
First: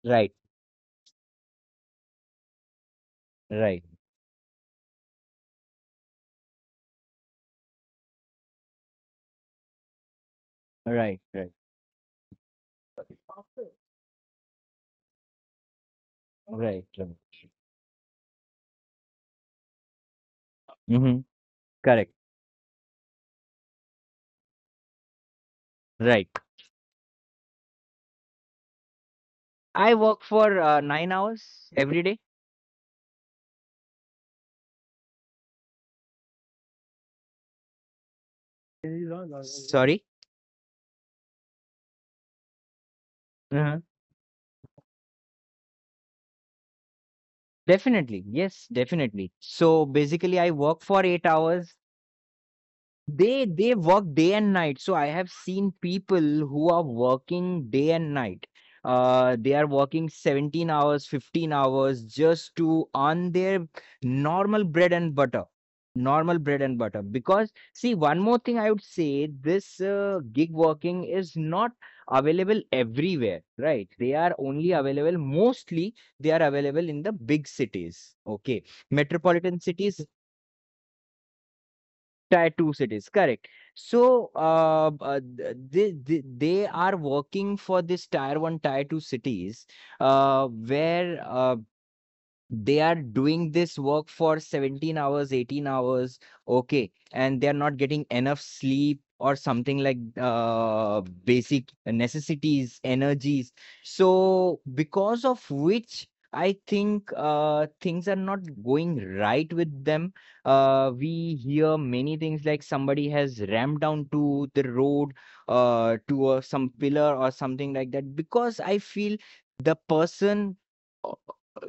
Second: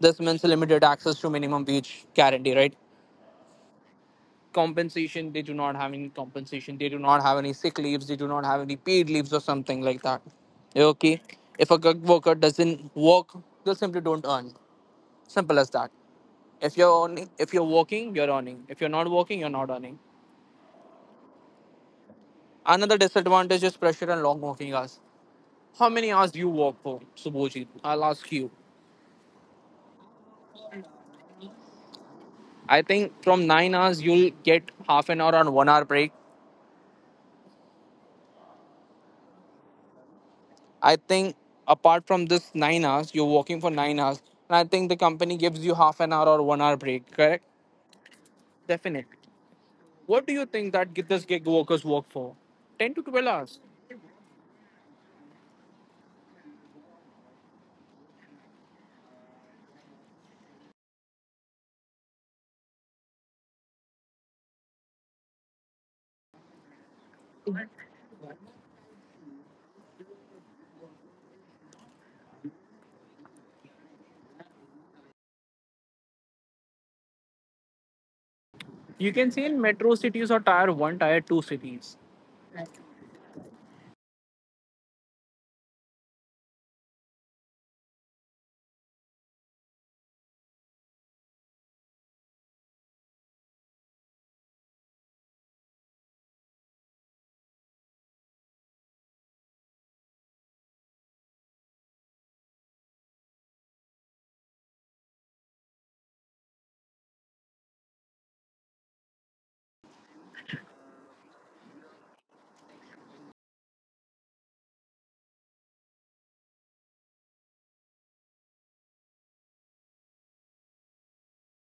Speaker 2: This
Speaker 1: Right,
Speaker 2: means limited access to minimum wage guarantee, right?
Speaker 1: right,
Speaker 2: Compensation, they do not have any compensation. They do not have any sick leaves. They do not have any paid leaves or something like that.
Speaker 1: right,
Speaker 2: Okay.
Speaker 1: right,
Speaker 2: If a gig worker doesn't work, they simply don't earn. Simple as that. If
Speaker 1: right,
Speaker 2: you're
Speaker 1: right.
Speaker 2: earning, if you're working, you're earning. If you're not working, you're not earning.
Speaker 1: Mhm. Correct.
Speaker 2: Another disadvantage is pressure and long working hours. How many
Speaker 1: Right.
Speaker 2: hours do you work for, Subhojit? I'll ask you.
Speaker 1: I work for 9 hours every day.
Speaker 2: I think from 9 hours you'll get half an hour and 1 hour break.
Speaker 1: Sorry.
Speaker 2: I think apart from this 9 hours, you're working for
Speaker 1: Uh-huh.
Speaker 2: 9 hours, and I think the company gives you half an hour or 1 hour break, correct?
Speaker 1: Definitely. Yes,
Speaker 2: Definitely.
Speaker 1: definitely. So
Speaker 2: What do
Speaker 1: basically,
Speaker 2: you
Speaker 1: I
Speaker 2: think
Speaker 1: work
Speaker 2: that
Speaker 1: for eight
Speaker 2: this gig
Speaker 1: hours
Speaker 2: workers work for? 10 to 12 hours.
Speaker 1: They work day and night. So I have seen people who are working day and night. They are working 17 hours, 15 hours just to earn their normal bread and butter. Normal bread and butter. Because, see, one more thing I would say, this gig working is not available everywhere, right? They are only available, mostly they are available in the big cities, okay?
Speaker 2: You can see
Speaker 1: Metropolitan
Speaker 2: in metro
Speaker 1: cities,
Speaker 2: cities or tier 1, tier 2 cities.
Speaker 1: Tier 2 cities, correct. So, they are working for this tier 1, tier 2 cities, where they are doing this work for 17 hours, 18 hours, okay, and they are not getting enough sleep or something like basic necessities, energies. So because of which, I think things are not going right with them. We hear many things like somebody has rammed down to the road, to some pillar or something like that, because I feel the person,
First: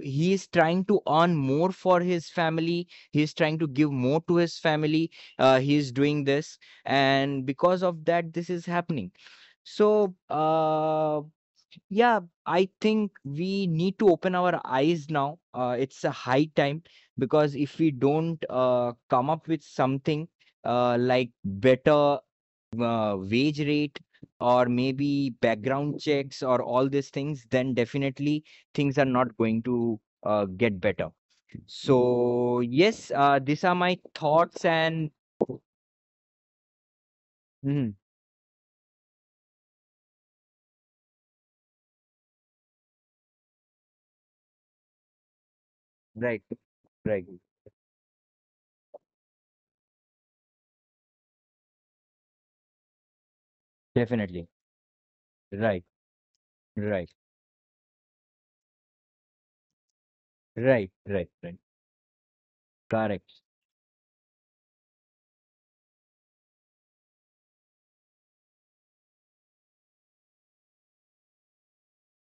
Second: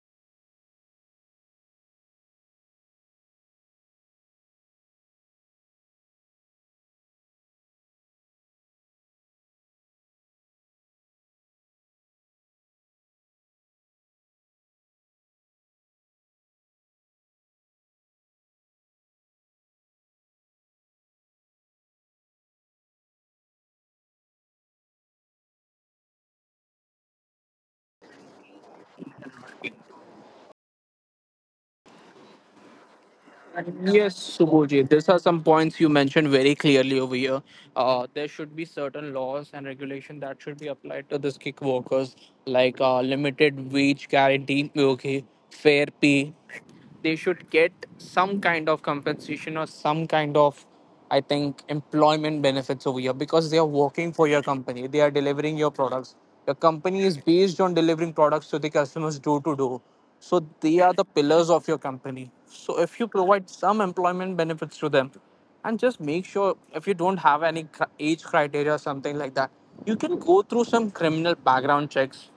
Speaker 1: he is trying to earn more for his family, he is trying to give more to his family, he is doing this, and because of that, this is happening. So yeah, I think we need to open our eyes now, it's a high time, because if we don't come up with something like better wage rate, or maybe background checks or all these things, then definitely things are not going to get better. So yes, these are my
Speaker 2: Yes,
Speaker 1: thoughts
Speaker 2: Subhoji, these
Speaker 1: and
Speaker 2: are some points you mentioned very clearly over here.
Speaker 1: Mhm,
Speaker 2: There should be certain laws and regulation that should be applied to the gig workers, like limited wage guarantee, okay, fair pay.
Speaker 1: right,
Speaker 2: They
Speaker 1: right,
Speaker 2: should get some kind of compensation or some kind of, I think, employment benefits over here because they are working for your
Speaker 1: definitely,
Speaker 2: company. They are delivering your
Speaker 1: right,
Speaker 2: products. Your company
Speaker 1: right,
Speaker 2: is based on delivering products to the customers door to door. So they are
Speaker 1: right,
Speaker 2: the
Speaker 1: right,
Speaker 2: pillars
Speaker 1: right,
Speaker 2: of your company. So if you
Speaker 1: correct,
Speaker 2: provide some employment benefits to them, and just make sure if you don't have any age criteria or something like that, you can go through some criminal background checks.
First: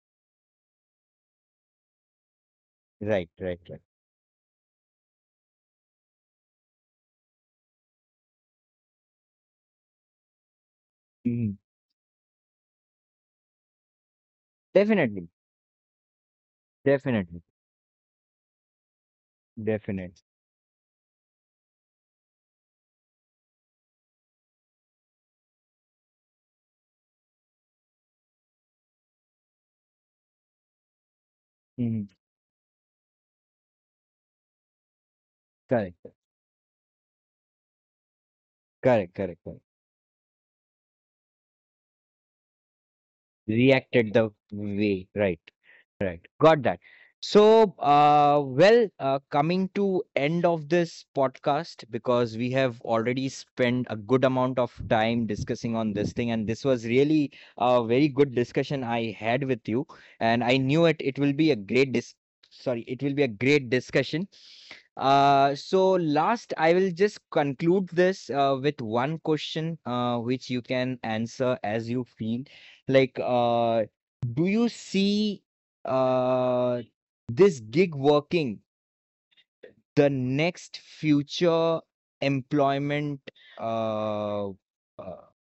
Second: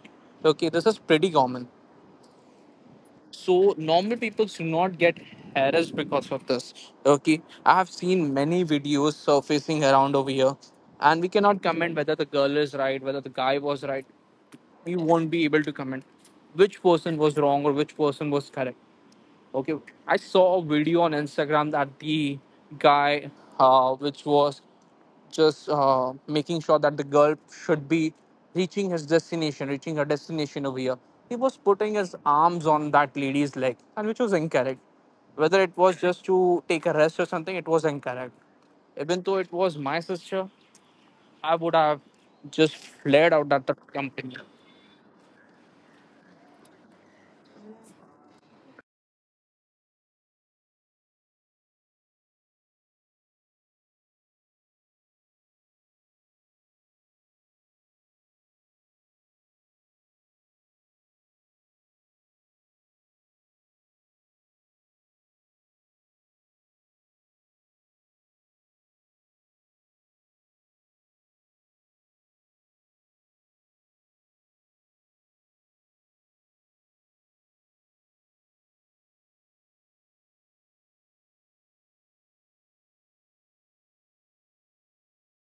Speaker 2: Okay, this is pretty common,
Speaker 1: right, right,
Speaker 2: so
Speaker 1: right,
Speaker 2: normal people should not get harassed because of this. Okay, I have seen many videos surfacing around over here, and we
Speaker 1: Mhm,
Speaker 2: cannot comment whether the girl is right, whether the guy was right. We
Speaker 1: definitely,
Speaker 2: won't be able to comment which person was
Speaker 1: definitely,
Speaker 2: wrong or which person was correct. Okay,
Speaker 1: definitely,
Speaker 2: I saw a video on Instagram that the guy, which was just making sure that the girl should be reaching her destination over here. He was putting
Speaker 1: Mhm,
Speaker 2: his arms on that lady's leg, and which was incorrect. Whether it
Speaker 1: correct,
Speaker 2: was just to take a rest or something, it was incorrect.
Speaker 1: correct,
Speaker 2: Even
Speaker 1: correct,
Speaker 2: though it
Speaker 1: correct.
Speaker 2: was my sister, I would have just flared out at the
Speaker 1: Reacted the
Speaker 2: company.
Speaker 1: way, right, right, got that. So well, coming to end of this podcast, because we have already spent a good amount of time discussing on this thing, and this was really a very good discussion I had with you, and I knew it, it will be a great sorry, it will be a great discussion. So last, I will just conclude this with one question which you can answer as you feel like, do you see uh, this gig working the next future employment uh, uh,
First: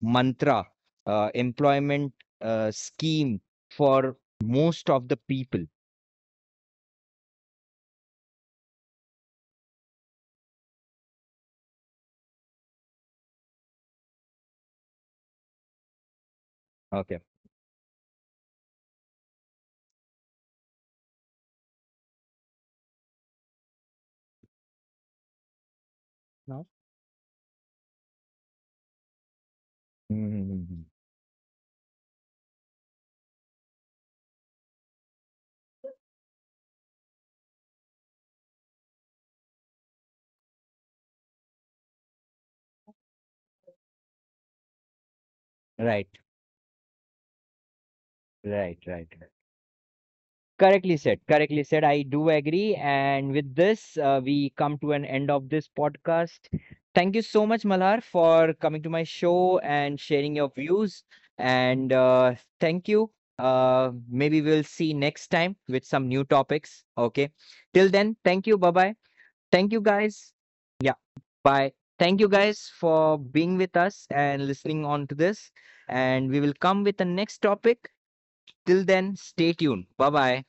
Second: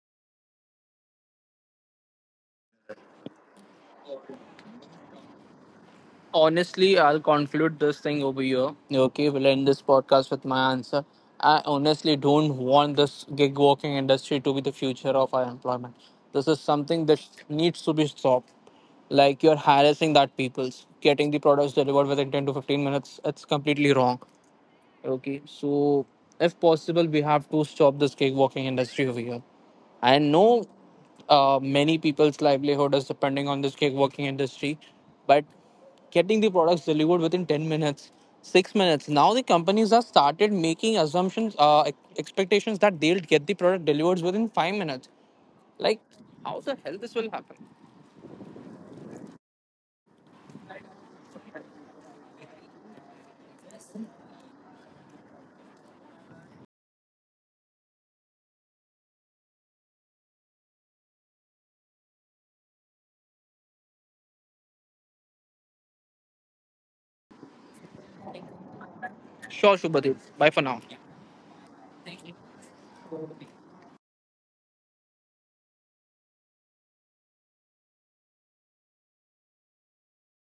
Speaker 1: mantra, employment scheme for most of the people?
Speaker 2: Honestly, I'll conclude this thing over here. Okay, we'll end this podcast with my answer. I honestly don't want this gig working industry to be the future of our employment. This is something that
Speaker 1: Okay.
Speaker 2: needs to be stopped. Like you're harassing that people's getting the products delivered within 10 to 15 minutes, it's completely wrong. Okay, so if
Speaker 1: No?
Speaker 2: possible, we have to stop this cakewalking industry over here. I
Speaker 1: Mhm. Mhm,
Speaker 2: know
Speaker 1: mhm.
Speaker 2: many people's livelihood is depending on this cakewalking industry, but getting the products delivered within 10 minutes, 6 minutes. Now the companies have started making assumptions, expectations that they'll get the product delivered within 5 minutes. Like,
Speaker 1: Right,
Speaker 2: how the hell this will happen?
Speaker 1: right, right. Correctly said. Correctly said. I do agree. And with this, we come to an end of this podcast. Thank you so much, Malhar, for coming to my show and sharing your views. And thank you. Maybe we'll see next time with some new topics. Okay. Till then, thank you. Bye bye. Thank
Speaker 2: Sure,
Speaker 1: you,
Speaker 2: Shubhadeep.
Speaker 1: guys.
Speaker 2: Bye for now.
Speaker 1: Yeah. Bye. Thank you guys for being with us and listening on to this. And we will come with the next topic. Till then, stay tuned. Bye bye.